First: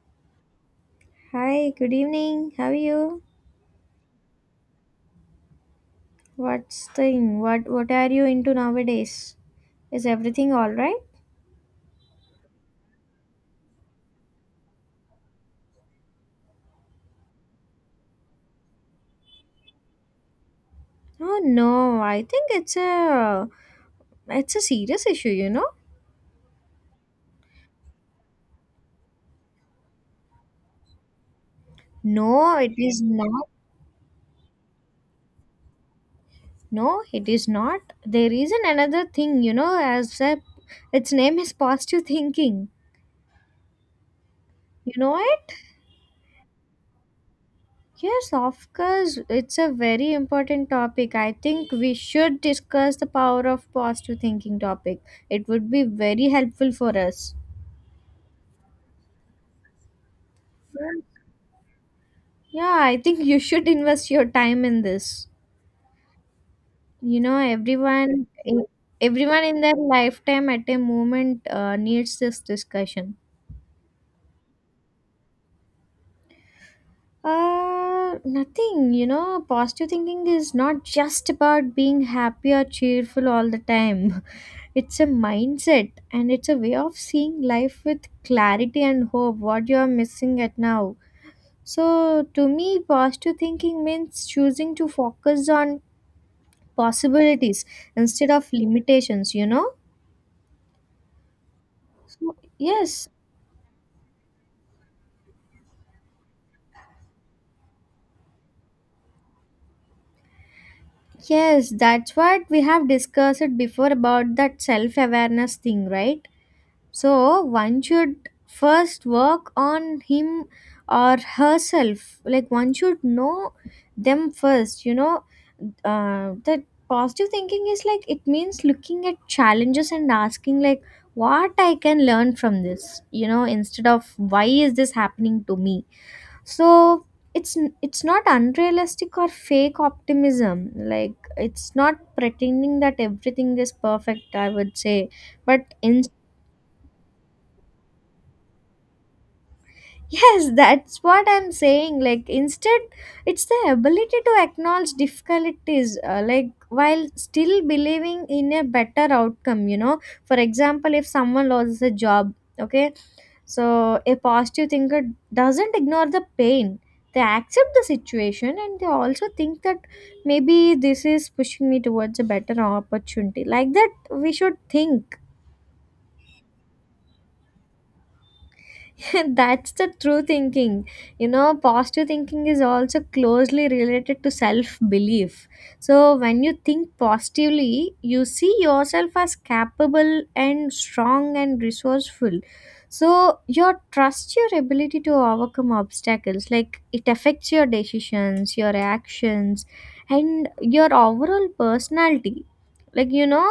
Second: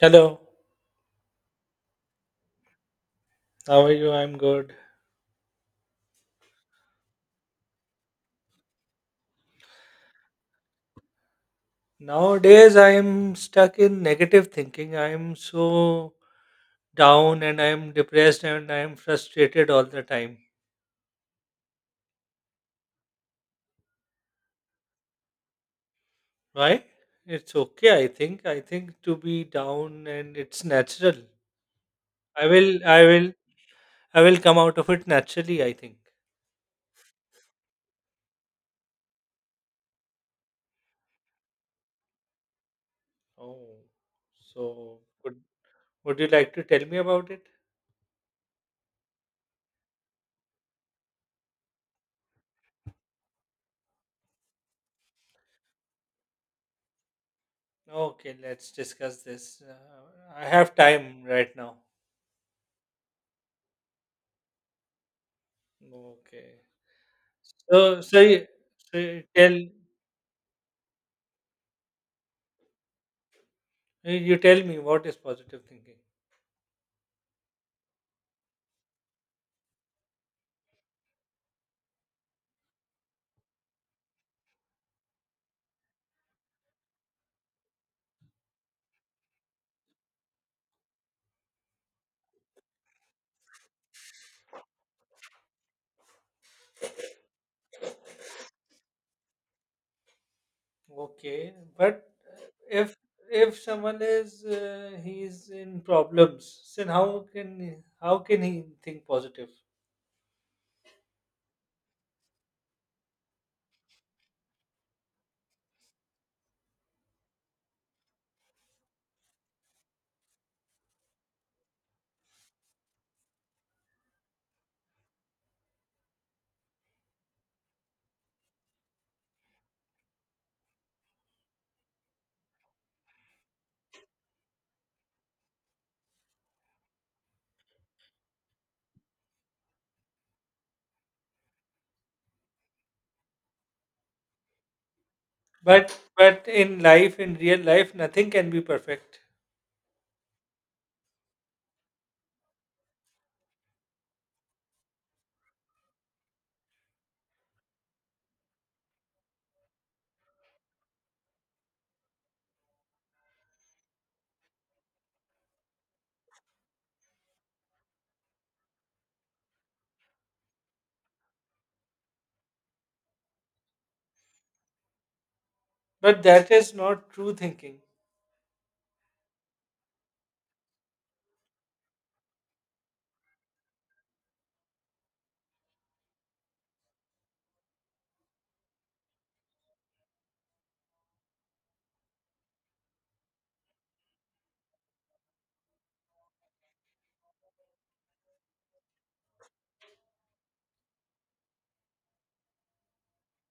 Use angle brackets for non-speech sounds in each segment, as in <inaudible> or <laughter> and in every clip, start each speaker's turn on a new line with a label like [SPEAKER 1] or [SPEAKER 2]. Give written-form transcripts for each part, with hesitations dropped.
[SPEAKER 1] Hello,
[SPEAKER 2] Hi, good evening. How are you?
[SPEAKER 1] how are you? I'm good.
[SPEAKER 2] What's thing? What are you into nowadays? Is everything all right?
[SPEAKER 1] Nowadays, I'm stuck in negative thinking. I'm so down and I'm depressed and I'm frustrated all the time.
[SPEAKER 2] Oh no, I think it's a serious issue, you know?
[SPEAKER 1] Why? It's okay, I think. I think to be down and it's natural. I
[SPEAKER 2] No, it
[SPEAKER 1] will,
[SPEAKER 2] is
[SPEAKER 1] I will,
[SPEAKER 2] not.
[SPEAKER 1] I will come out of it naturally, I think.
[SPEAKER 2] No, it is not. There is an another thing, you know, as a its name is positive thinking.
[SPEAKER 1] Oh,
[SPEAKER 2] You
[SPEAKER 1] so
[SPEAKER 2] know
[SPEAKER 1] would,
[SPEAKER 2] it?
[SPEAKER 1] would you like to tell me about it?
[SPEAKER 2] Yes, of course. It's a very important topic. I think we should discuss the power of positive thinking topic. It would be very helpful for us.
[SPEAKER 1] Okay, let's discuss this. I have time right now.
[SPEAKER 2] Yeah, I think you should invest your time in this.
[SPEAKER 1] Okay.
[SPEAKER 2] You know,
[SPEAKER 1] So so you
[SPEAKER 2] in-
[SPEAKER 1] so you
[SPEAKER 2] everyone
[SPEAKER 1] tell
[SPEAKER 2] in their lifetime at a moment needs this discussion.
[SPEAKER 1] you tell me what is positive thinking?
[SPEAKER 2] Nothing, you know, positive thinking is not just about being happy or cheerful all the time. <laughs> It's a mindset and it's a way of seeing life with clarity and hope, what you are missing at now. So, to me, positive thinking means choosing to focus on possibilities instead of limitations, you know.
[SPEAKER 1] Okay, but
[SPEAKER 2] so
[SPEAKER 1] if
[SPEAKER 2] yes
[SPEAKER 1] if someone is he's in problems, then how can he think positive?
[SPEAKER 2] yes that's what we have discussed it before about that self awareness thing, right? So one should first work on him or herself. Like, one should know them first, you know, that positive thinking is like it means looking at challenges and asking like what I can learn from this, you know, instead of why is this happening to me. So it's it's not unrealistic or fake optimism. Like, it's not pretending that everything is perfect, I would say, but
[SPEAKER 1] But
[SPEAKER 2] in.
[SPEAKER 1] but in life, in real life, nothing can be perfect.
[SPEAKER 2] Yes, that's what I'm saying. Like, instead, it's the ability to acknowledge difficulties, like, while still believing in a better outcome, you know. For example, if someone loses a job, okay, so a positive thinker doesn't ignore the pain. They accept the situation and they also think that maybe this is pushing me towards a better opportunity. Like that, we should think.
[SPEAKER 1] But that is not true thinking.
[SPEAKER 2] <laughs> That's the true thinking. You know, positive thinking is also closely related to self belief. So, when you think positively, you see yourself as capable and strong and resourceful. So, you trust your ability to overcome obstacles. Like, it affects your decisions, your actions, and your overall personality. Like, you know,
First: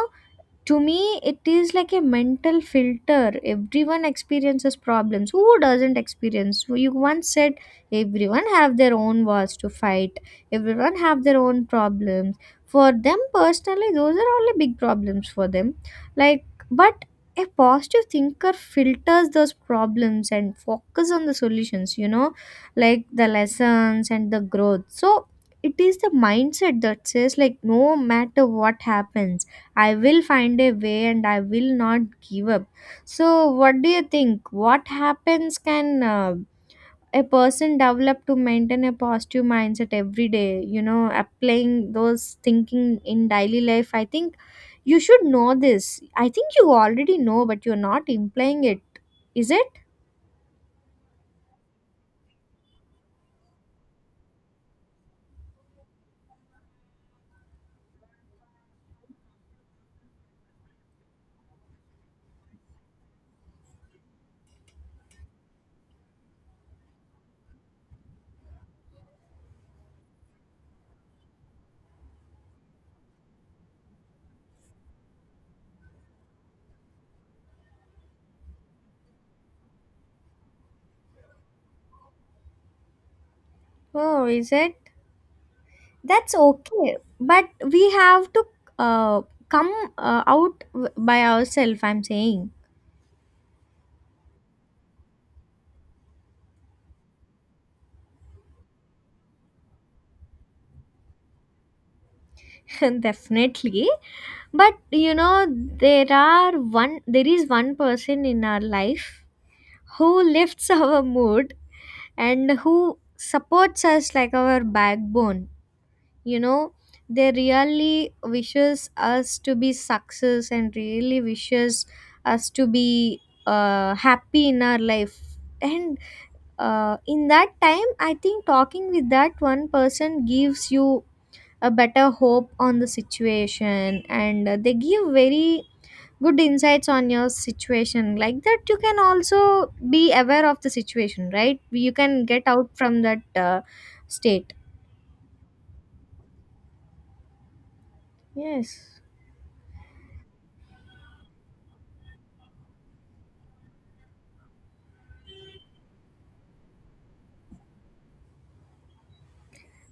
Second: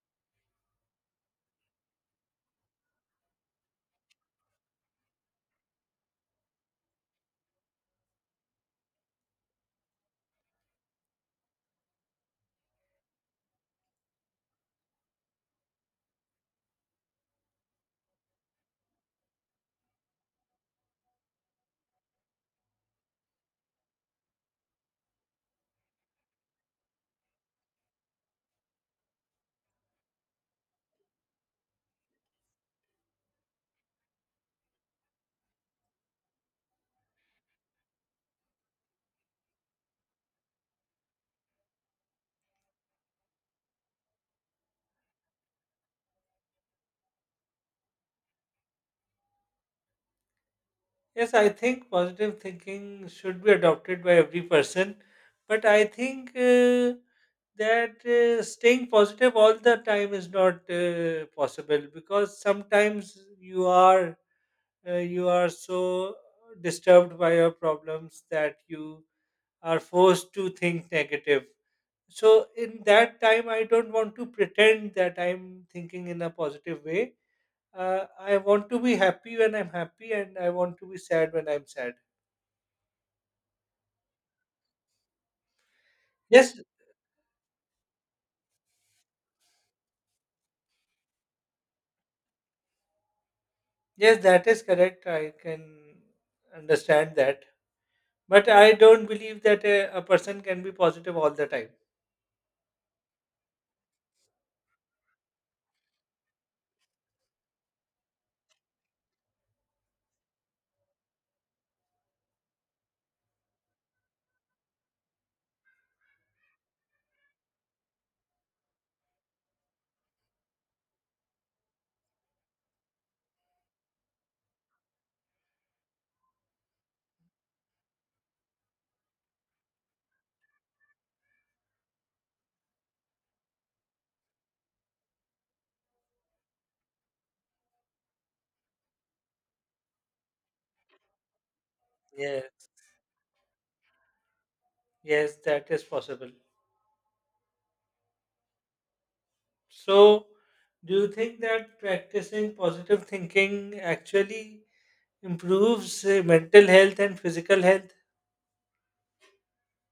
[SPEAKER 2] to me it is like a mental filter. Everyone experiences problems. Who doesn't experience? You once said everyone have their own wars to fight, everyone have their own problems, for them personally those are only big problems for them. Like, but a positive thinker filters those problems and focus on the solutions, you know, like the lessons and the growth. So it is the mindset that says like no matter what happens, I will find a way and I will not give up. So, what do you think? What happens can a person develop to maintain a positive mindset every day? You know, applying those thinking in daily life. I think you should know this. I think you already know, but you're not implying it. Is it?
[SPEAKER 1] Yes, I think positive thinking should be adopted by every person, but I think that staying positive all the time is not possible, because sometimes you are so disturbed by your problems that you are forced to think negative. So in that time, I don't want to pretend that I'm thinking in a positive way. I want to be happy when I'm happy, and I want to be sad when I'm sad.
[SPEAKER 2] Oh, is it? That's
[SPEAKER 1] Yes,
[SPEAKER 2] okay. But we have to uh, come by ourselves, I'm saying.
[SPEAKER 1] yes, that is correct. I can understand that. But I don't believe that a person can be positive all the time.
[SPEAKER 2] <laughs> Definitely, but you know, there is one person in our life who lifts <laughs> our mood and who supports us like our backbone, you know. They really wishes us to be success and really wishes us to be happy in our life, and in that time I think talking with that one person gives you a better hope on the situation, and they give very good insights on your situation, like that you can also be aware of the situation, right? You can
[SPEAKER 1] Yeah,
[SPEAKER 2] get out from that state.
[SPEAKER 1] yes, that is possible.
[SPEAKER 2] Yes.
[SPEAKER 1] So, do you think that practicing positive thinking actually improves mental health and physical health?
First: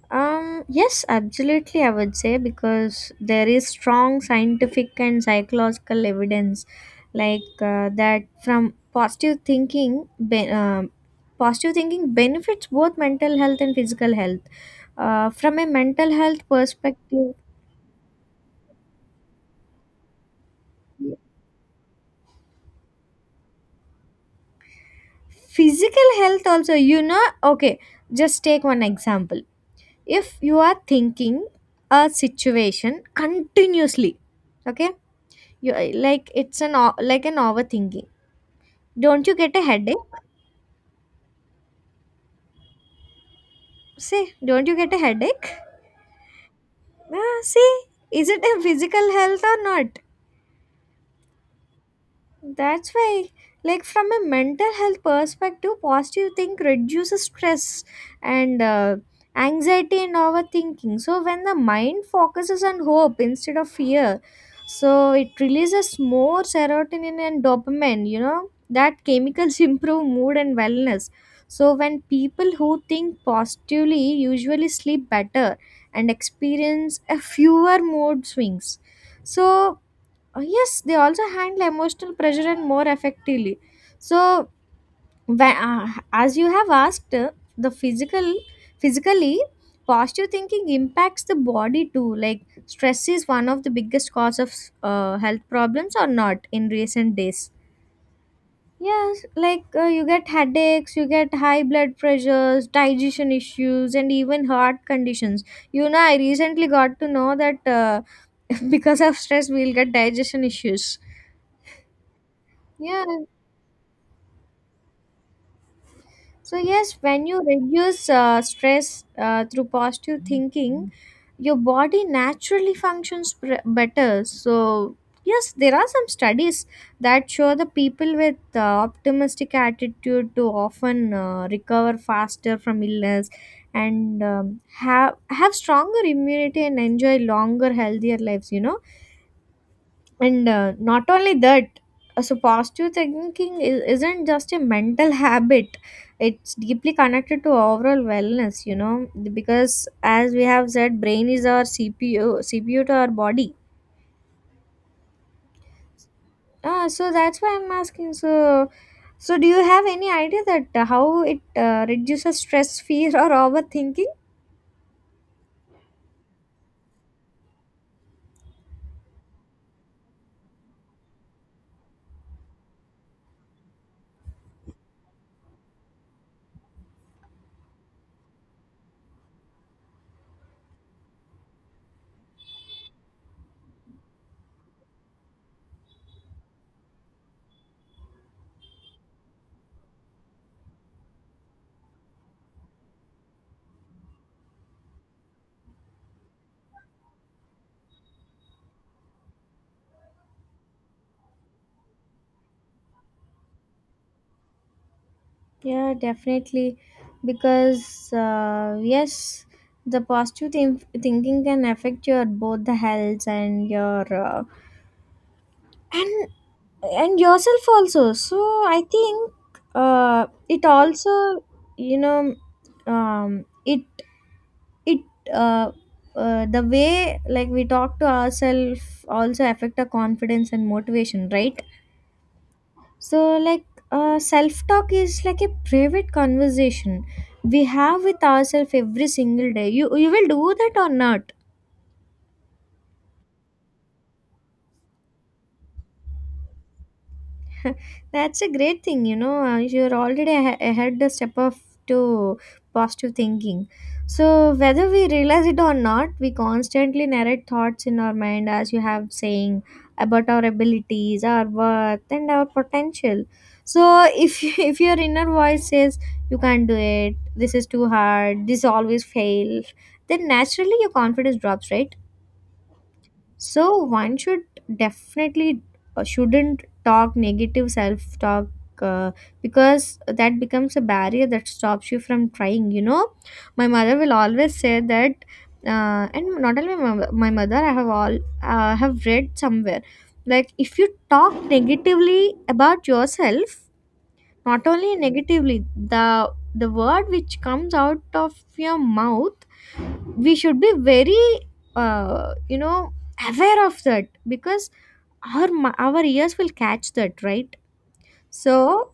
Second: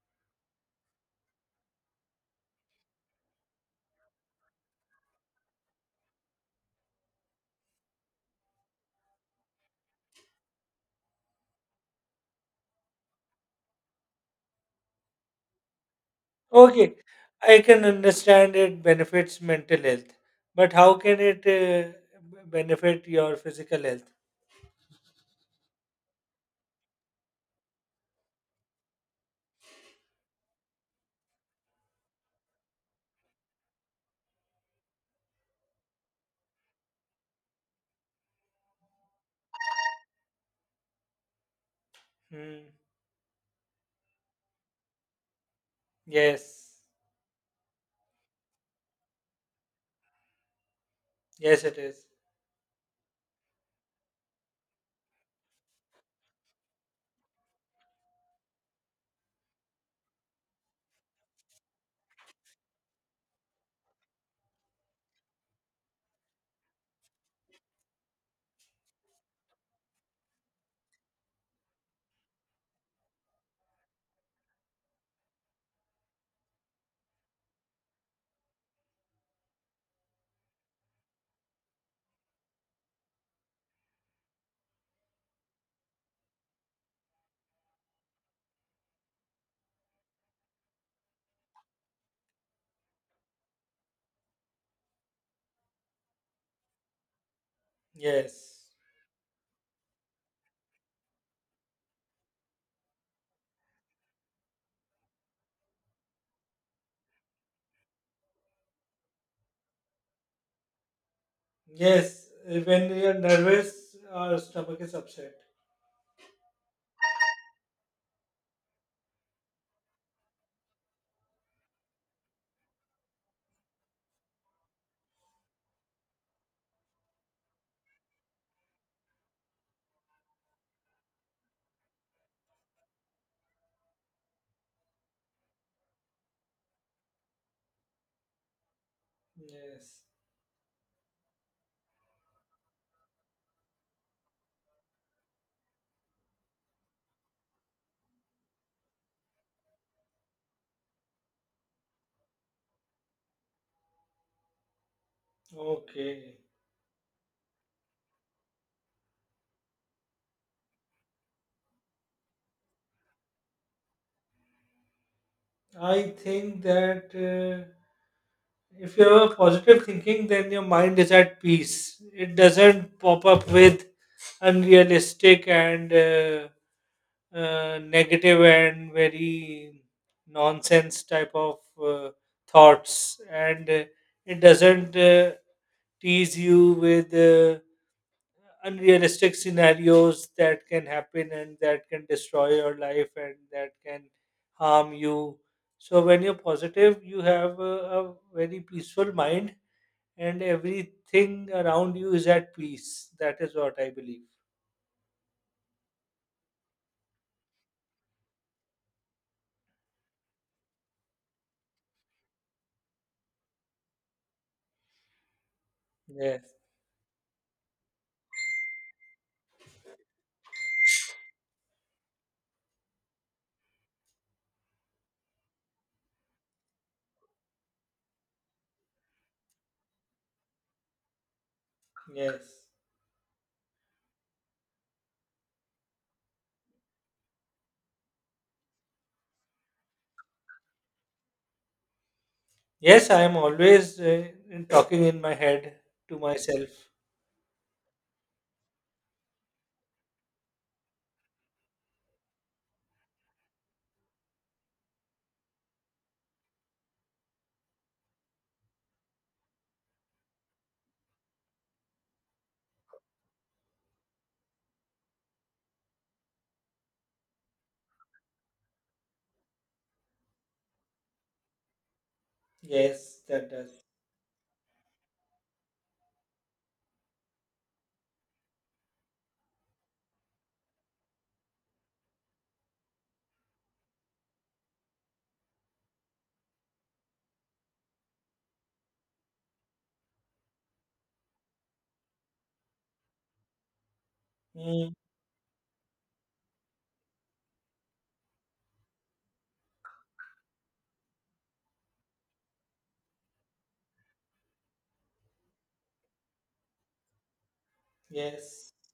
[SPEAKER 2] Yes, absolutely, I would say, because there is strong scientific and psychological evidence, like that from positive thinking, be- positive thinking benefits both mental health and physical health. From a mental health
[SPEAKER 1] Okay,
[SPEAKER 2] perspective,
[SPEAKER 1] I can understand it benefits mental health, but how can it benefit your physical health?
[SPEAKER 2] physical health also, you know, okay, just take one example. If you are thinking a situation continuously, okay, you like an overthinking. Don't you get a headache?
[SPEAKER 1] Hmm.
[SPEAKER 2] Say, don't you get a headache?
[SPEAKER 1] Yes,
[SPEAKER 2] Ah, see, is it a physical health or not?
[SPEAKER 1] yes, it is.
[SPEAKER 2] That's why, like from a mental health perspective, positive think reduces stress and anxiety and overthinking. So when the mind focuses on hope instead of fear, so it releases more serotonin and dopamine. You know that chemicals <laughs> improve mood and wellness. So when people who think positively usually sleep better and experience a fewer mood swings. So yes, they also handle emotional pressure and more effectively. So, wh- uh, as you have asked, the physical, physically, positive thinking impacts the body too. Like, stress is one of the biggest cause of health problems or not in recent days.
[SPEAKER 1] Yes.
[SPEAKER 2] Yes, like you get headaches, you get high blood pressures, digestion issues, and even heart conditions. You know, I recently got to know that <laughs> because of stress, we'll get digestion issues.
[SPEAKER 1] Yes. When we
[SPEAKER 2] Yeah,
[SPEAKER 1] are nervous, our stomach is upset.
[SPEAKER 2] so, yes, when you reduce stress through positive thinking, your body naturally functions better. So, yes, there are some studies that show the people with optimistic attitude to often recover faster from illness and have stronger immunity and enjoy longer healthier lives, you know.
[SPEAKER 1] Yes.
[SPEAKER 2] And not only that, so positive thinking isn't just a mental habit, it's deeply connected to overall wellness, you know, because as we have said, brain is our CPU, CPU to our body.
[SPEAKER 1] Okay.
[SPEAKER 2] Ah, so that's why I'm asking. So, so do you have any idea that how it reduces stress, <laughs> fear, or overthinking?
[SPEAKER 1] I think that if you have a positive thinking, then your mind is at peace. It doesn't pop up with unrealistic and negative and very nonsense type of thoughts, and it doesn't tease you with. Unrealistic scenarios that can happen and that can destroy your life and that can harm you. So when you're positive, you have a very peaceful mind, and everything around you is at peace. That is what I believe.
[SPEAKER 2] Yeah, definitely. Because, yes, the thinking can affect your both the health and your and
[SPEAKER 1] Yes,
[SPEAKER 2] and yourself also. So I think it also, you know, it it uh, the way like we talk to ourselves also affect our confidence and motivation, right?
[SPEAKER 1] yes.
[SPEAKER 2] So like, self talk is like a private conversation we have with ourselves every single day. You will do that or not?
[SPEAKER 1] Yes, I am always talking in my head to myself.
[SPEAKER 2] <laughs> That's a great thing, you know. You're already ahead a step of to positive thinking. So whether we realize it or not, we constantly narrate thoughts in our mind, as you have saying, about our abilities, our worth, and our potential. So if <laughs> if your inner voice says you can't do it, this is too hard, this always fails, then naturally your confidence drops, right?
[SPEAKER 1] Yes, that
[SPEAKER 2] So
[SPEAKER 1] does.
[SPEAKER 2] one should definitely shouldn't talk negative self talk, uh, because that becomes a barrier that stops you from trying. You know, my mother will always say that, and not only my, my mother, I have all have read somewhere like if you talk negatively about yourself, not
[SPEAKER 1] Mm,
[SPEAKER 2] only negatively, the word which comes out of your mouth, we should be very you know aware of that, because our our ears will catch that, right?
[SPEAKER 1] yes.
[SPEAKER 2] So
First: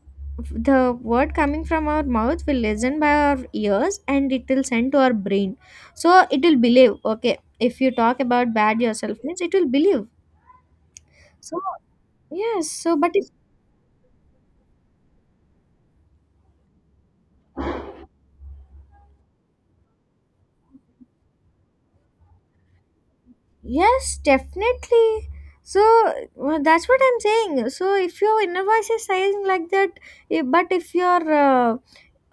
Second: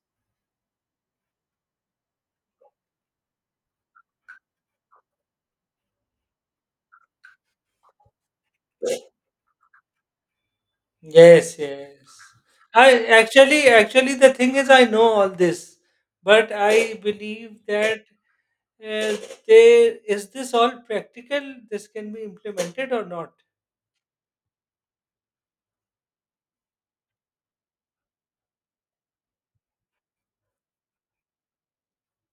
[SPEAKER 2] the word coming from our mouth will listen by our ears and it will send to our brain. So it will believe, okay, if you talk about bad yourself means it will believe.
[SPEAKER 1] Yes,
[SPEAKER 2] So
[SPEAKER 1] yes.
[SPEAKER 2] yes, so
[SPEAKER 1] I
[SPEAKER 2] but if,
[SPEAKER 1] actually, the thing is, I know all this, but I believe that uh, they is this all practical? This can be implemented or not?
[SPEAKER 2] yes, definitely. So that's what I'm saying, so if your inner voice is saying like that, eh, but if your uh,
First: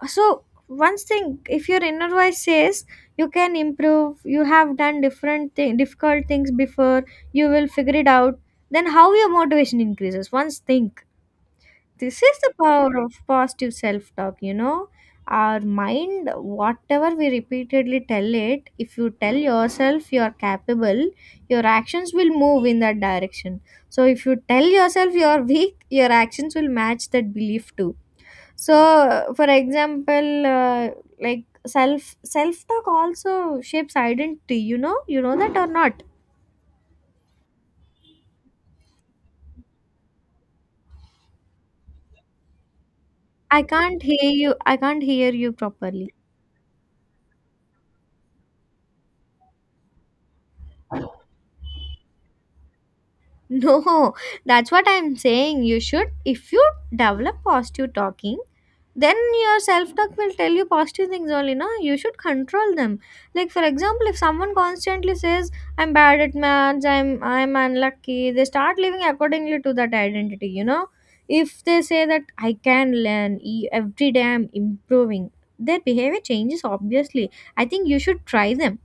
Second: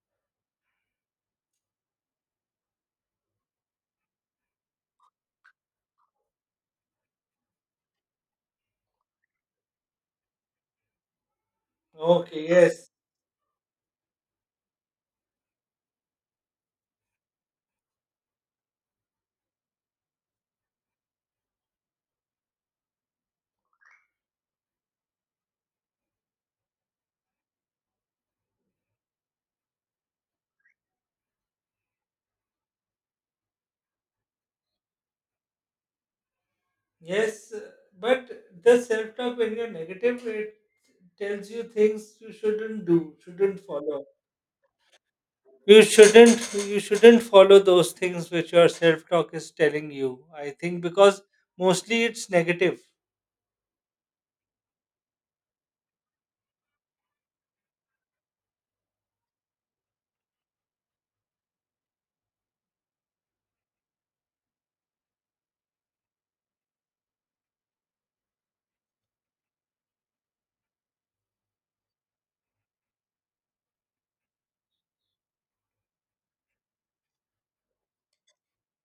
[SPEAKER 2] so one thing if your inner voice says you can improve, you have done different thing difficult things before, you will figure it out, then how your motivation increases, once think. This is
[SPEAKER 1] Okay.
[SPEAKER 2] the
[SPEAKER 1] Yes.
[SPEAKER 2] power of positive self talk, you know. Our mind, whatever we repeatedly tell it, if you tell yourself you are capable, your actions will move in that direction. So if you tell yourself you are weak, your actions will match that belief too. So, for example, like self talk also shapes identity, you know. You know that or not?
[SPEAKER 1] Yes, but the self-talk when you're negative, it tells you things you shouldn't do,
[SPEAKER 2] I
[SPEAKER 1] shouldn't
[SPEAKER 2] can't
[SPEAKER 1] follow.
[SPEAKER 2] hear you, I can't hear you
[SPEAKER 1] You
[SPEAKER 2] properly.
[SPEAKER 1] shouldn't, you shouldn't follow those things which your self-talk is telling you. I think because mostly it's negative.
[SPEAKER 2] No, that's what I'm saying. You should, if you develop positive talking, then your self talk will tell you positive things only. No, you should control them. Like for example, if someone constantly says, "I'm bad at maths," "I'm unlucky," they start living accordingly to that identity. You know, if they say that I can learn every day, I'm improving. Their behavior changes obviously. I think you should try them.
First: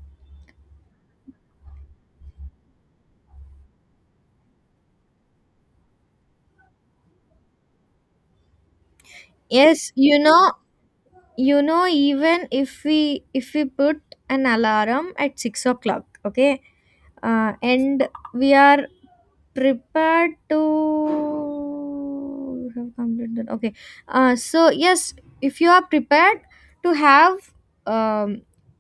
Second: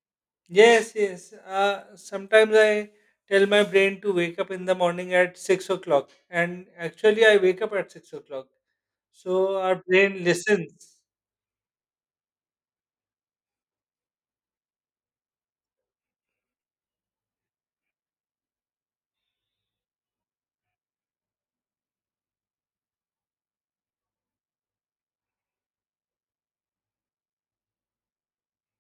[SPEAKER 1] Yes, yes. Sometimes I tell my brain to wake up in the morning at 6 o'clock, and actually, I wake up at 6 o'clock. So our
[SPEAKER 2] Yes,
[SPEAKER 1] brain listens.
[SPEAKER 2] you know even if we put an alarm at 6 o'clock, okay, and we are prepared to, you have completed, okay, so yes, if you are prepared to have um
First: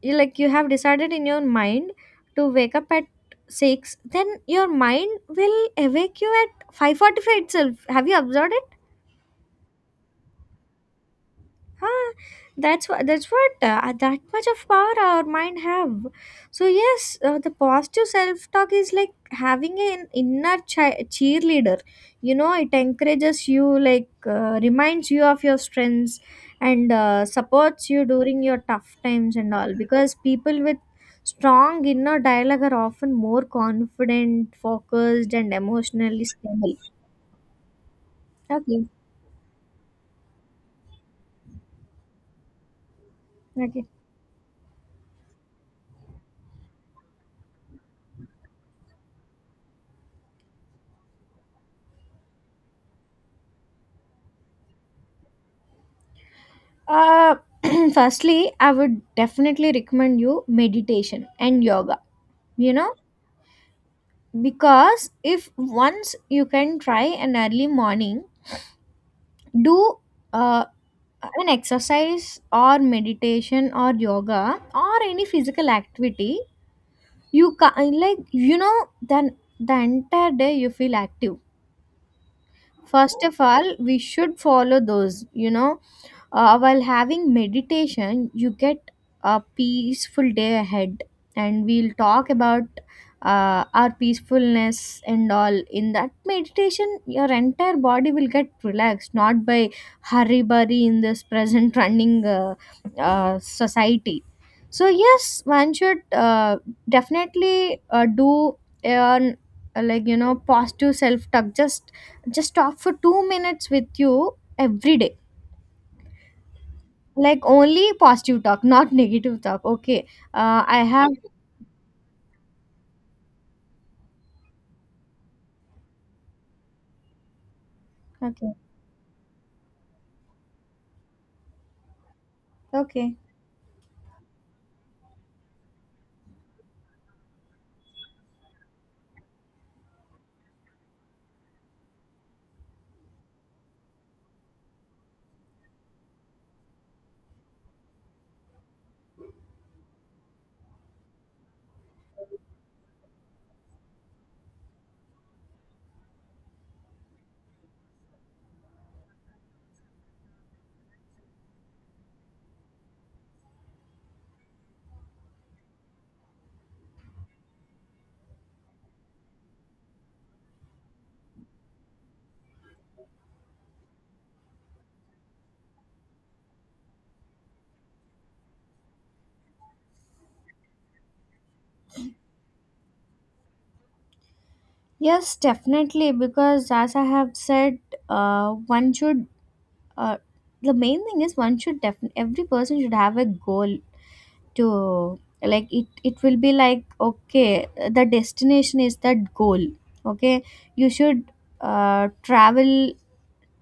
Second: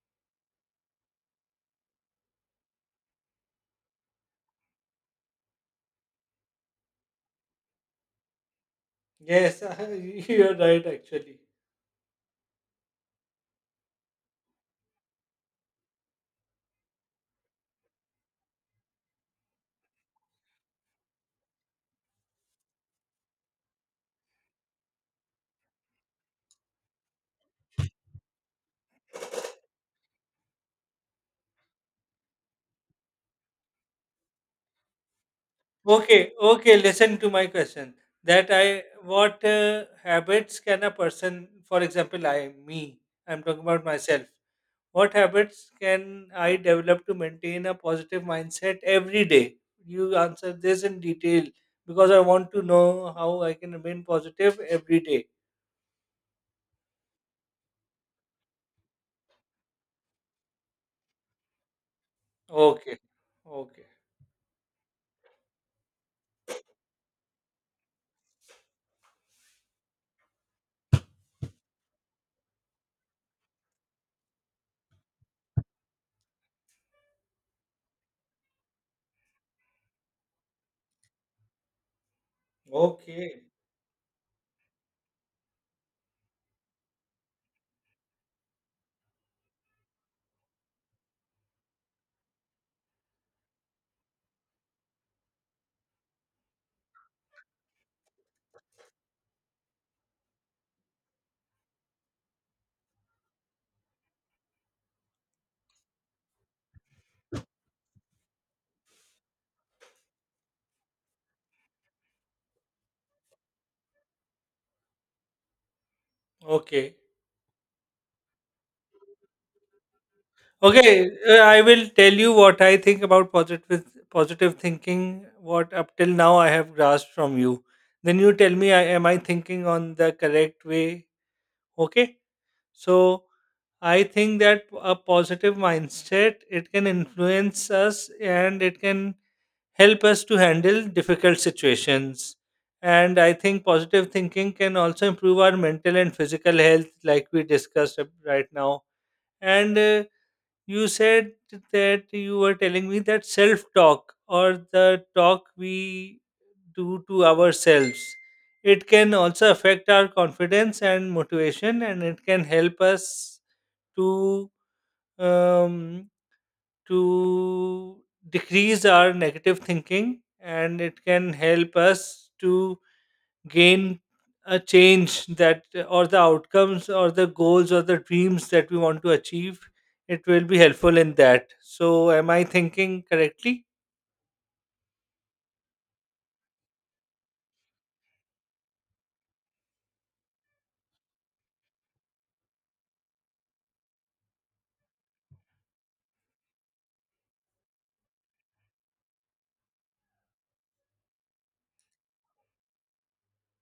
[SPEAKER 2] you like you have decided in your mind to wake up at 6, then your mind will awake you at 5:45 itself, have you observed?
[SPEAKER 1] Yes, <laughs> you're right. Actually,
[SPEAKER 2] Huh? That much of power our mind have. So yes, the positive self talk is like having an inner cheerleader. You know, it encourages you, like reminds you of your strengths, and supports you during your tough times and all. Because people with strong inner dialogue are often more confident, focused, and emotionally
[SPEAKER 1] okay,
[SPEAKER 2] stable.
[SPEAKER 1] okay. Listen to my question. That I,
[SPEAKER 2] Okay,
[SPEAKER 1] what uh, habits can a person, for example, I, me, I'm talking
[SPEAKER 2] okay.
[SPEAKER 1] about myself. What habits can I develop to maintain a positive mindset every day? You answer this in detail, because I want to know how I can remain positive every day.
[SPEAKER 2] Uh, <clears throat> firstly, I would definitely recommend you meditation and yoga. You know,
[SPEAKER 1] Okay. Okay.
[SPEAKER 2] because if once you can try an early morning, do uh, an exercise or meditation or yoga or any physical activity, you can like you know then the entire day you feel active. First of
[SPEAKER 1] Okay.
[SPEAKER 2] all, we should follow those. You know, while having meditation you get a peaceful day ahead and we'll talk about our peacefulness and all in that meditation your entire body will get relaxed, not by hurry burry in this <laughs> present running society. So yes, one should definitely do an like you know positive self talk, just talk for 2 minutes with you every day,
[SPEAKER 1] Okay.
[SPEAKER 2] like only positive talk, not <laughs> negative talk. Okay. I
[SPEAKER 1] Okay.
[SPEAKER 2] have.
[SPEAKER 1] I will tell you what I think about positive thinking. What up till now I have grasped from you. Then you tell
[SPEAKER 2] Okay.
[SPEAKER 1] me, am I thinking on the correct way? Okay.
[SPEAKER 2] Okay.
[SPEAKER 1] So I think that a positive mindset, it can influence us and it can help us to handle difficult situations. And I think positive thinking can also improve our mental and physical health, like we discussed right now. And you said that you were telling me that self talk, or the talk we do to ourselves, it can also affect our confidence and motivation, and it can help us to um, to decrease our negative thinking, and it can help us to gain a change that, or the outcomes or the goals or the dreams that we want to achieve, it will be helpful in that. So am I thinking correctly?
[SPEAKER 2] Yes, definitely. Because as I have said, one should. Uh, the main thing is one should definitely. Every person should have a goal to like it. It will be like okay, the destination is that goal. Okay, you should travel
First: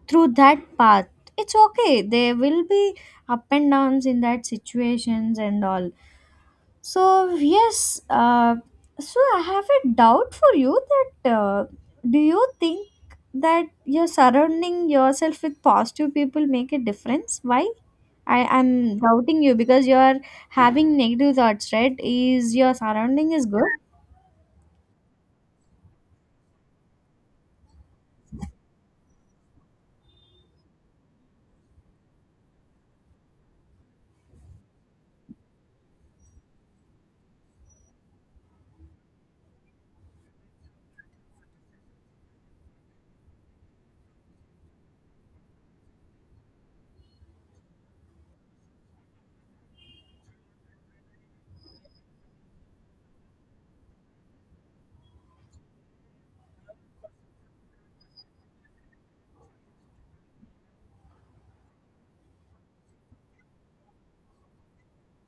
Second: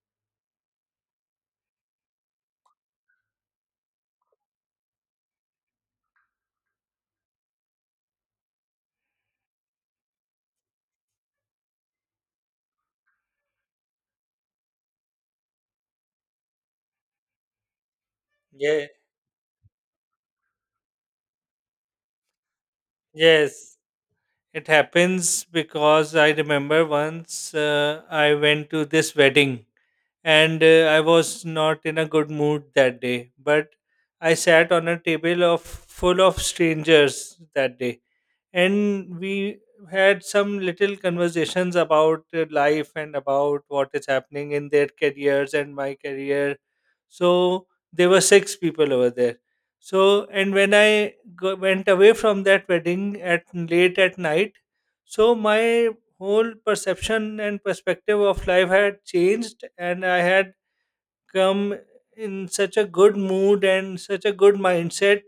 [SPEAKER 2] through that path. It's okay. There will be up and downs in that situations and all. So, yes, so I have a doubt for you that do you think that you're surrounding yourself with positive people make a difference? Why? I,
[SPEAKER 1] Yeah,
[SPEAKER 2] I'm doubting you because you're having negative thoughts, right? Is your surrounding is good?
[SPEAKER 1] yes, it happens because I remember once I went to this wedding, and I was not in a good mood that day. But I sat on a table of full of strangers that day, and we had some little conversations about life and about what is happening in their careers and my career. So there were six people over there. So and when I went away from that wedding at late at night, so my whole perception and perspective of life had changed, and I had come in such a good mood and such a good mindset,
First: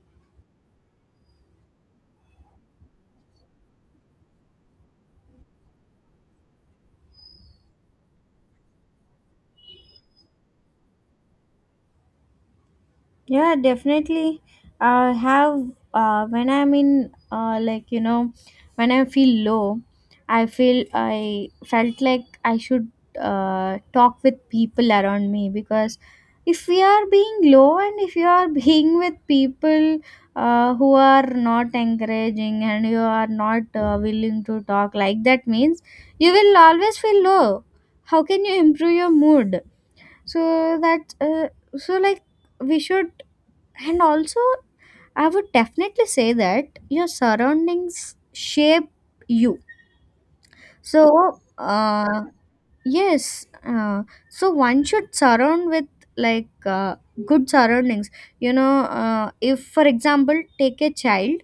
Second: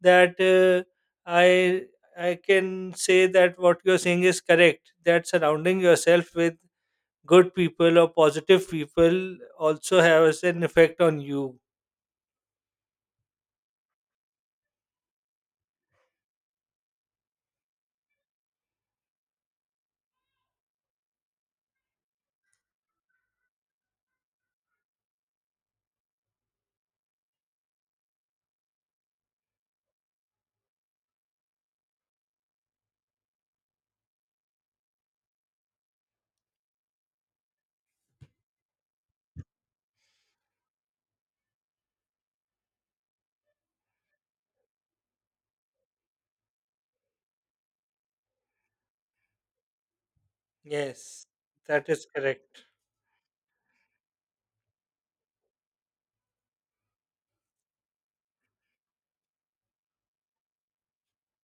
[SPEAKER 1] that I I can say that what you're saying is correct. That surrounding yourself with good people or positive people also has an effect on you.
[SPEAKER 2] Yeah, definitely. I have when I'm in like you know when I feel low, I felt like I should talk with people around me, because if we are being low and if you are <laughs> being with people who are not encouraging and you are not willing to talk like that means you will always feel low. How can you improve your mood? So that so like we should, and also, I would definitely say that your surroundings shape you.
[SPEAKER 1] Yes,
[SPEAKER 2] So,
[SPEAKER 1] that is correct.
[SPEAKER 2] yes, so one should surround with like good surroundings. You know, if for example, take a child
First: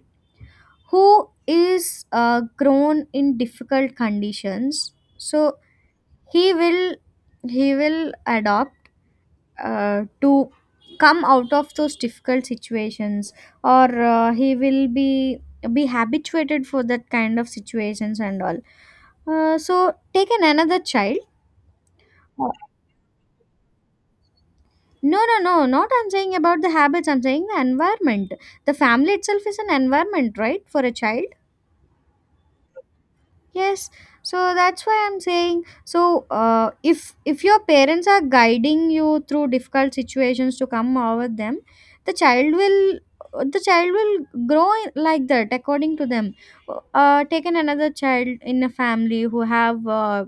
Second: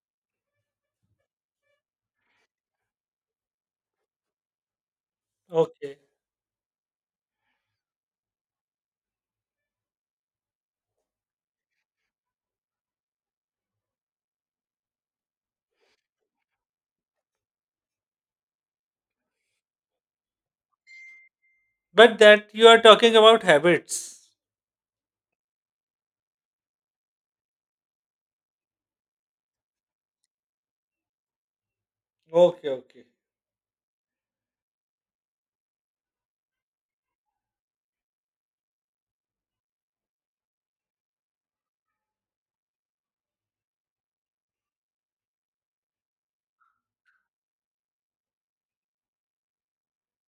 [SPEAKER 2] who is grown in difficult conditions, so
[SPEAKER 1] Okay,
[SPEAKER 2] he will he will adopt to come out of those difficult situations, or he will be habituated for that kind of situations and all. So take an another child.
[SPEAKER 1] but
[SPEAKER 2] Uh,
[SPEAKER 1] that you are talking about habits.
[SPEAKER 2] no, not I'm saying about the habits, I'm saying the environment, the family itself is an environment right for a child.
[SPEAKER 1] Okay, okay.
[SPEAKER 2] Yes, so that's why I'm saying so if your parents are guiding you through difficult situations to come over them, the child will the child will grow like that according to them. Taken another child in a family who have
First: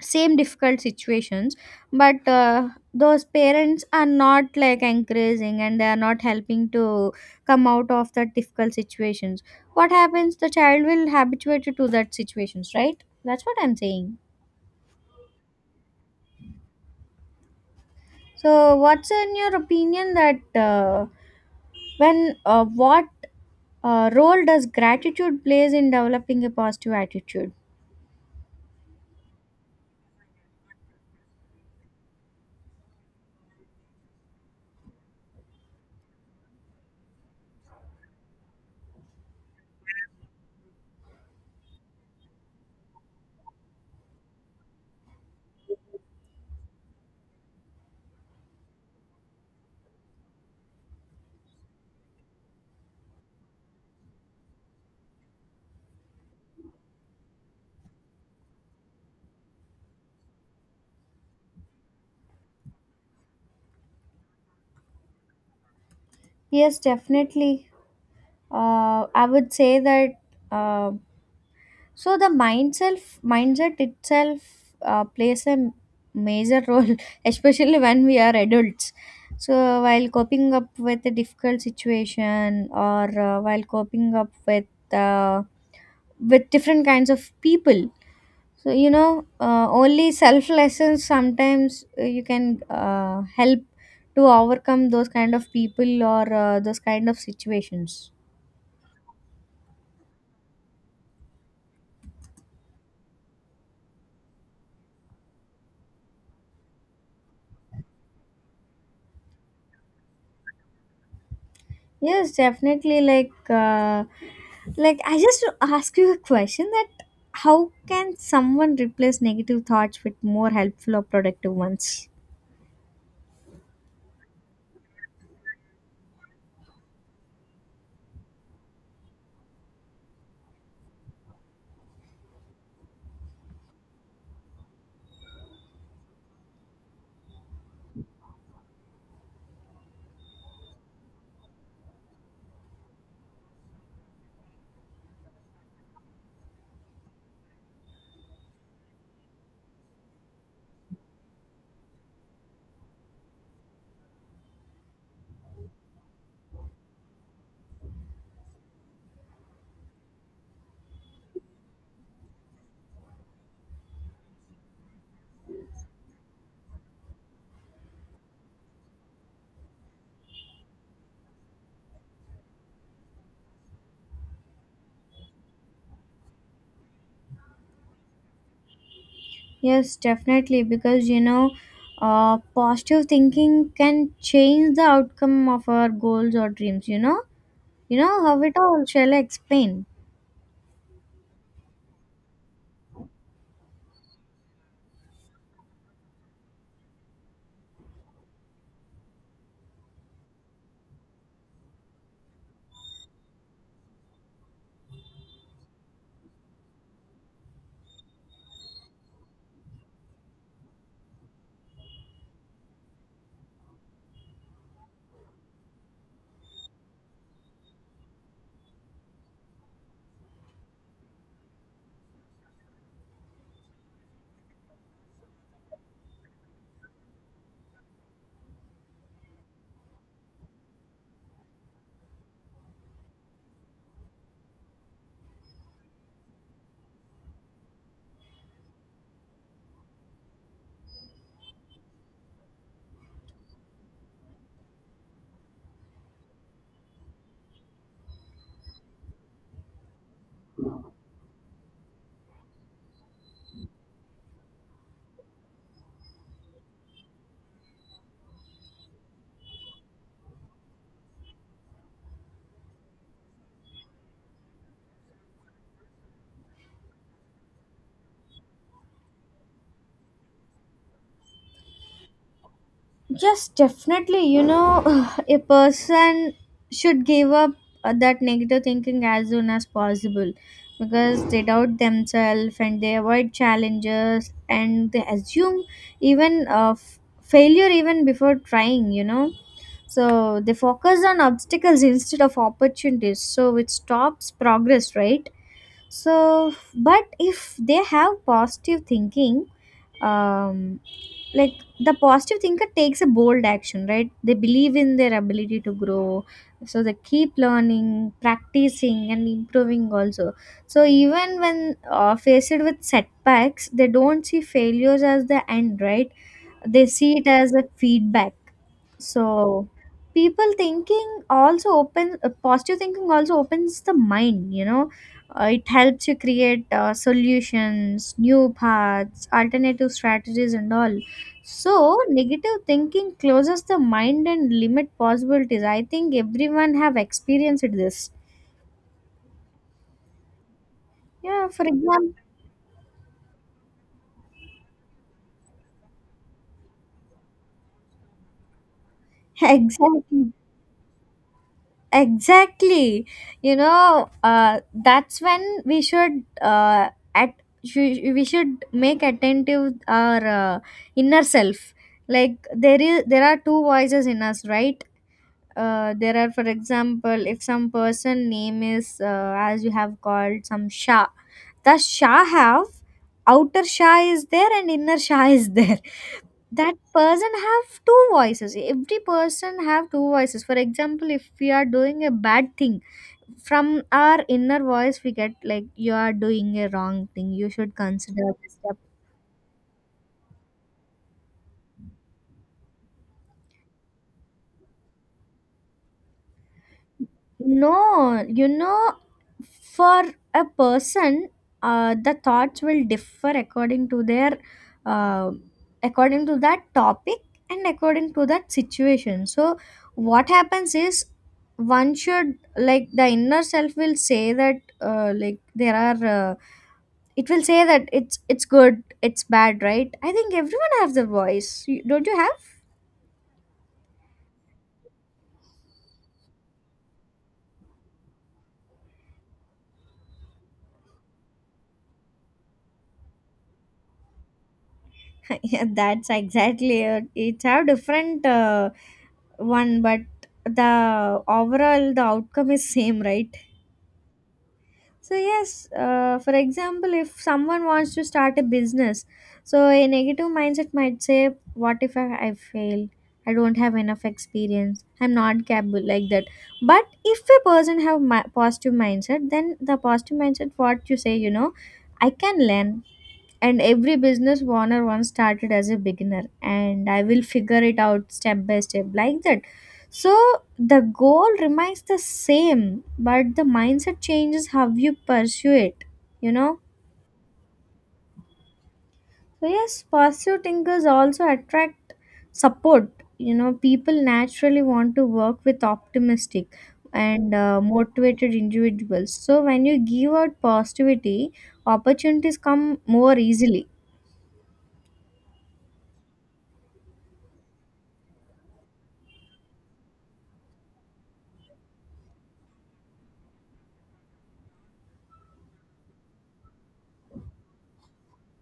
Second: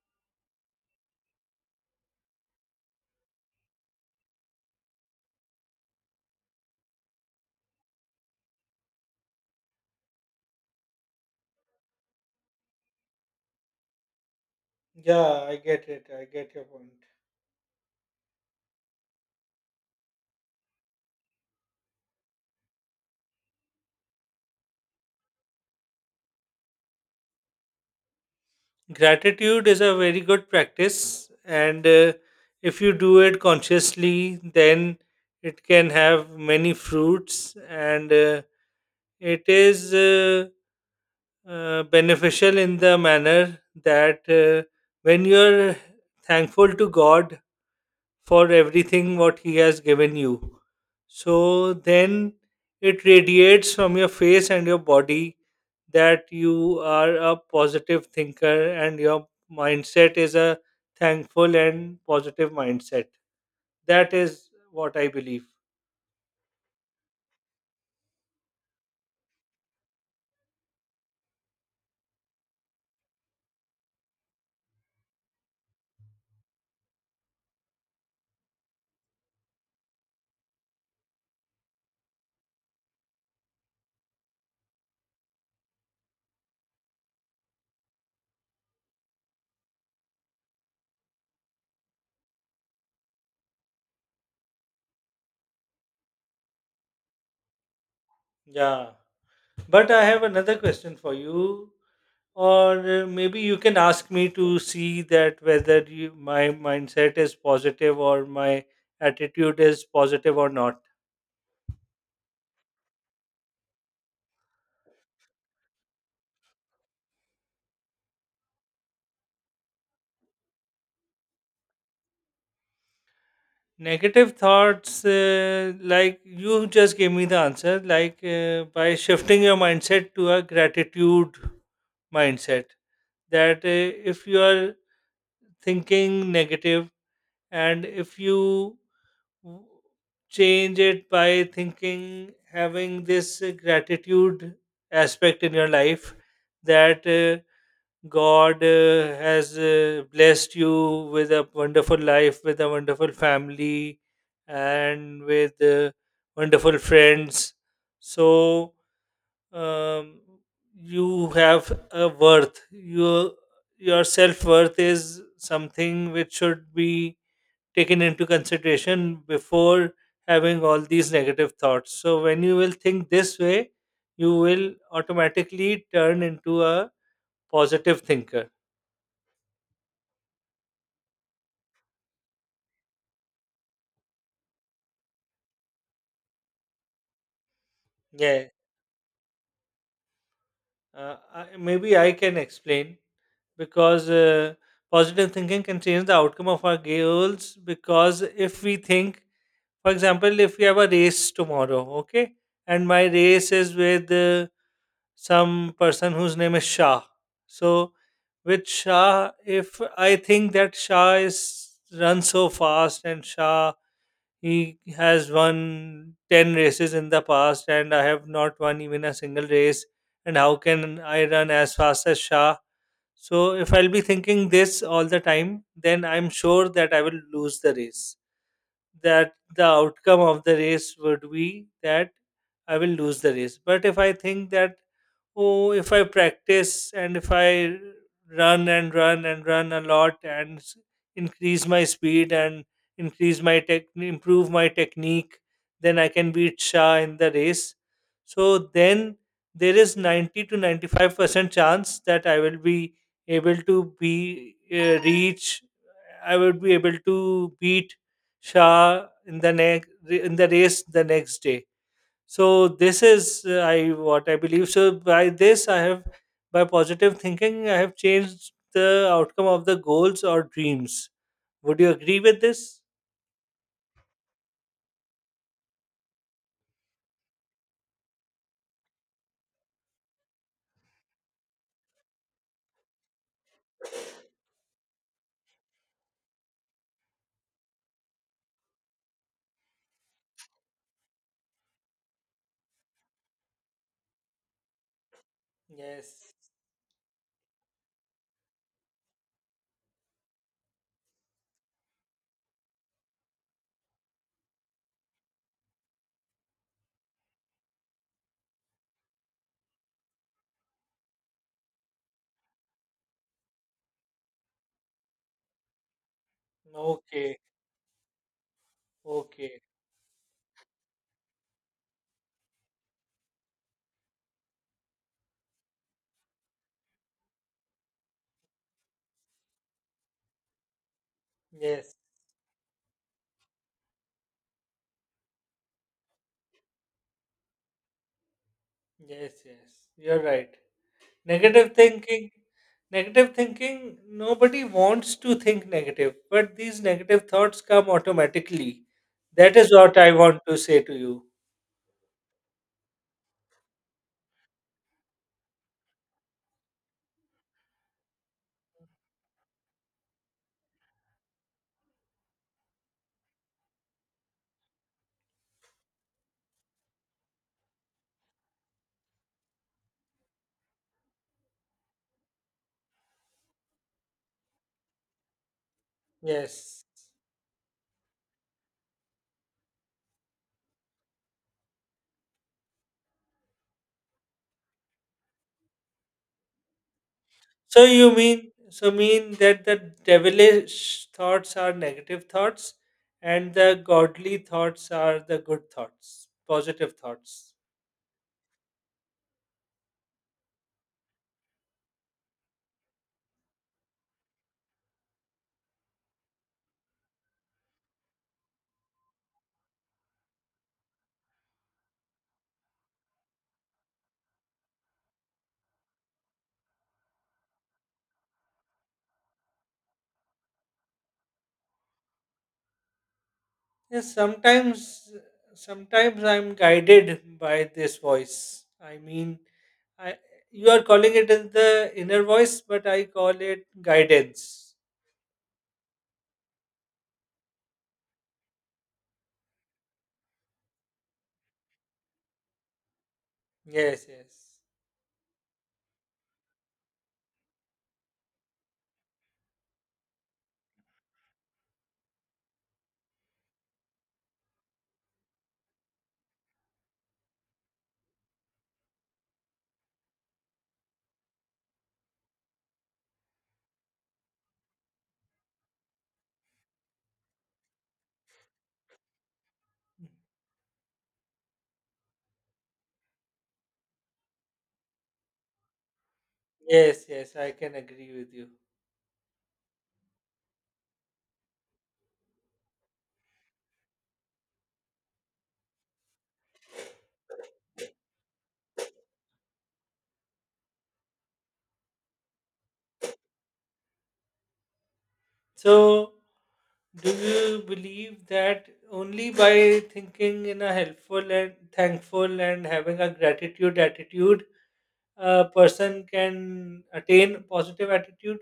[SPEAKER 2] same difficult situations, but those parents are not like encouraging and they are not helping to come out of that difficult situations. What happens, the child will habituate to that situations, right? That's what I'm saying.
[SPEAKER 1] Yeah, I get it. I get your point.
[SPEAKER 2] So what's in your opinion that when what role does gratitude plays in developing a positive attitude?
[SPEAKER 1] Gratitude is a very good practice, and if you do it consciously, then it can have many fruits, and it is beneficial in the manner that when you are thankful to God for everything what he has given you. So then it radiates from your face and your body that you are a positive thinker and your mindset is a thankful and positive mindset. That is what I believe.
[SPEAKER 2] Yes definitely, I would say that um, mindset itself plays a major role, <laughs> especially when we are adults. So while coping up with a difficult situation, or while coping up uh, with different kinds of people. So you know, only self lessons sometimes you can help to overcome those kind of people or those kind of situations.
[SPEAKER 1] Yeah. But I have another question for you. Or maybe you can ask me to see that whether you, my mindset is positive or my attitude is positive or not.
[SPEAKER 2] Yes, definitely. Like I just to ask you a question that how can someone replace negative thoughts with more helpful or productive ones?
[SPEAKER 1] Negative thoughts, like you just gave me the answer, like by shifting your mindset to a gratitude mindset. That if you are thinking negative, and if you w- change it by thinking, having this gratitude aspect in your life, that God has blessed you with a wonderful life, with a wonderful family, and with wonderful friends. So um, you have a worth. Your self worth is something which should be taken into consideration before having all these negative thoughts. So when you will think this way, you will automatically turn into a positive thinker.
[SPEAKER 2] Yes, definitely. Because you know, positive thinking can change the outcome of our goals or dreams. You know how
[SPEAKER 1] Yeah,
[SPEAKER 2] it all shall I explain.
[SPEAKER 1] Maybe I can explain, because positive thinking can change the outcome of our goals. Because if we think, for example, if we have a race tomorrow, okay, and my race is with some person whose name is Shah. So, with Shah, if I think that Shah is runs so fast, and Shah, he has won 10 races in the past, and I have not won even a single race. And how can I run as fast as Shah? So, if I'll be thinking this all the time, then I'm sure that I will lose the race, that the outcome of the race would be that I will lose the race. But if I think that, oh, if I practice, and if I run and run and run a lot, and increase my speed, and improve my technique, then I can beat Shah in the race. So then there is 90 to 95% chance that able to be uh, reach I would be able to beat Shah in the race the next day. So this is I what I believe. So by this, I have by positive thinking I have changed the outcome of the goals or dreams. Would you agree with this?
[SPEAKER 2] Yes, definitely. You know, <sighs> a person should give up that negative thinking as soon as possible, because they doubt themselves and they avoid challenges and they assume even failure even before trying, you know. So they focus on obstacles instead of opportunities, so it stops progress, right?
[SPEAKER 1] Yes.
[SPEAKER 2] So, but if they have positive thinking, um, like the positive thinker takes a bold action, right? They believe in their ability to grow, so they keep learning, practicing and improving also. So even when faced with setbacks, they don't see failures as the end, right? They see it
[SPEAKER 1] Okay.
[SPEAKER 2] as a feedback.
[SPEAKER 1] Okay.
[SPEAKER 2] So people thinking also open positive thinking also opens the mind, you know, it helps you create solutions, new paths, alternative strategies and all.
[SPEAKER 1] Yes.
[SPEAKER 2] So negative thinking closes the mind and limit possibilities. I think everyone have experienced this.
[SPEAKER 1] Yes. Yes. You're right.
[SPEAKER 2] Yeah, for
[SPEAKER 1] Negative
[SPEAKER 2] example.
[SPEAKER 1] thinking, negative thinking, nobody wants to think negative, but these negative thoughts come automatically.
[SPEAKER 2] <laughs>
[SPEAKER 1] That is what I
[SPEAKER 2] Exactly.
[SPEAKER 1] want to say to you.
[SPEAKER 2] Exactly. You know, that's when we should at we should make attentive our inner self, like there are two voices in us, right? There are, for example, if some person name is as you have called, some Shah. The Shah have, outer Shah is there and inner Shah is <laughs> there. That
[SPEAKER 1] Yes.
[SPEAKER 2] person have two voices. Every person have two voices. For example, if we are doing a bad thing, from our inner voice we get like you are doing a wrong thing, you should
[SPEAKER 1] So you
[SPEAKER 2] consider
[SPEAKER 1] mean
[SPEAKER 2] this.
[SPEAKER 1] so mean that the devilish thoughts are negative thoughts, and the godly thoughts are the good thoughts, positive thoughts.
[SPEAKER 2] No, you know, for a person, the thoughts will differ according to their, uh, according to that topic and according to that situation. So, what happens is one should like the inner self will say that like there are it will say that it's good it's bad, right? I think everyone has the voice. You- don't you have.
[SPEAKER 1] Yes, sometimes I'm guided by this voice. I mean, I you are calling it as the inner voice, but I call it guidance.
[SPEAKER 2] <laughs> Yeah, that's exactly it. It's have different one, but the overall the outcome is same, right?
[SPEAKER 1] Yes, yes.
[SPEAKER 2] So yes, for example, if someone wants to start a business, so a negative mindset might say, "What if I fail? I don't have enough experience. I'm not capable like that." But if a person have positive mindset, then the positive mindset, what you say, you know, I can learn, and every business owner once started as a beginner, and I will figure it out step by step like that. So the goal remains the same, but the mindset changes how you pursue it, you know.
[SPEAKER 1] Yes, yes, I can agree with you.
[SPEAKER 2] So yes, positive thinkers also attract support, you know. People naturally want to work with optimistic and motivated individuals, so when you give out positivity, opportunities come more easily.
[SPEAKER 1] So, do you believe that only by thinking in a helpful and thankful and having a gratitude attitude, a person can attain positive attitude?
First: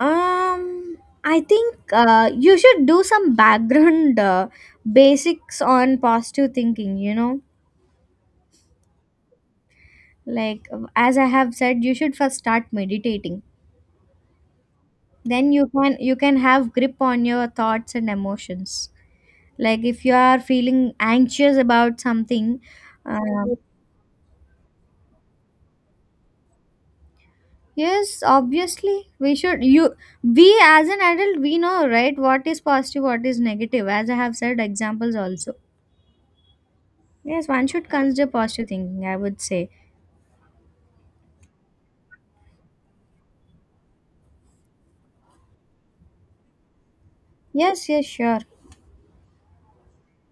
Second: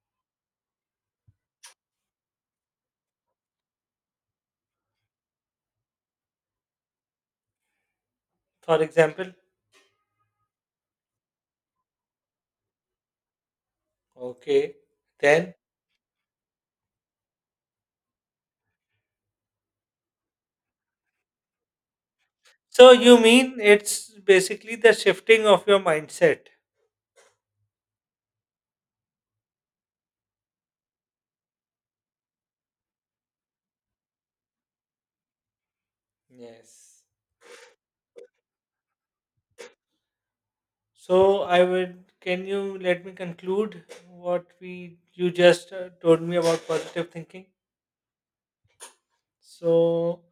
[SPEAKER 2] Um, I think you should do some background basics on positive thinking, you know?
[SPEAKER 1] For example,
[SPEAKER 2] Like as I have said, you should first start meditating.
[SPEAKER 1] okay,
[SPEAKER 2] Then
[SPEAKER 1] then
[SPEAKER 2] you can have grip on your thoughts and emotions. Like if you are feeling anxious about something,
[SPEAKER 1] so you
[SPEAKER 2] uh,
[SPEAKER 1] mean it's basically the shifting of your mindset.
[SPEAKER 2] yes, obviously we should you we as an adult we know right what is positive, what is negative. As I have said examples also.
[SPEAKER 1] Yes.
[SPEAKER 2] Yes, one should consider positive thinking, I would say.
[SPEAKER 1] So I would. Can you let me conclude what we you just told me about positive thinking?
[SPEAKER 2] Yes, yes, sure.
[SPEAKER 1] So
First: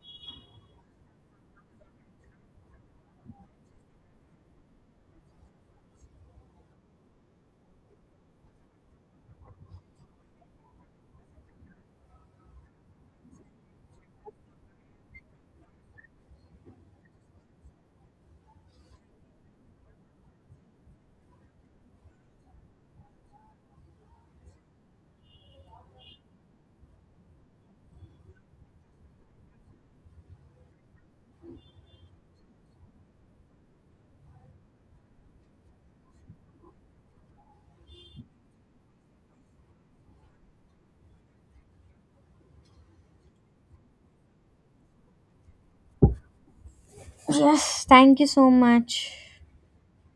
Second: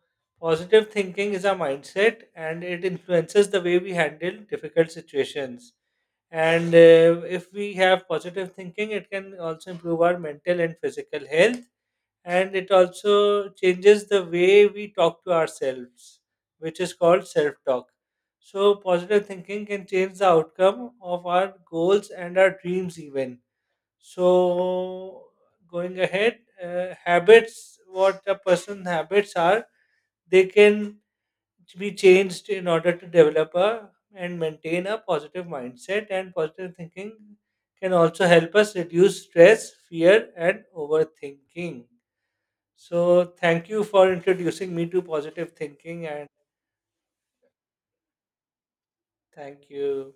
[SPEAKER 1] positive thinking is a mindset, and it influences the way we handle difficult situations. And if we have positive thinking, it can also improve our mental and physical health. And it also changes the way we talk to ourselves, which is called self talk. So, positive thinking can change the outcome of our goals and our dreams, even. So, going ahead, habits, what a person's habits are, they can be changed in order to develop a and maintain a positive mindset, and positive thinking can also help us reduce stress, fear, and overthinking. So, thank you for introducing me to positive thinking, and
[SPEAKER 2] Yes, thank you so much.
[SPEAKER 1] thank you.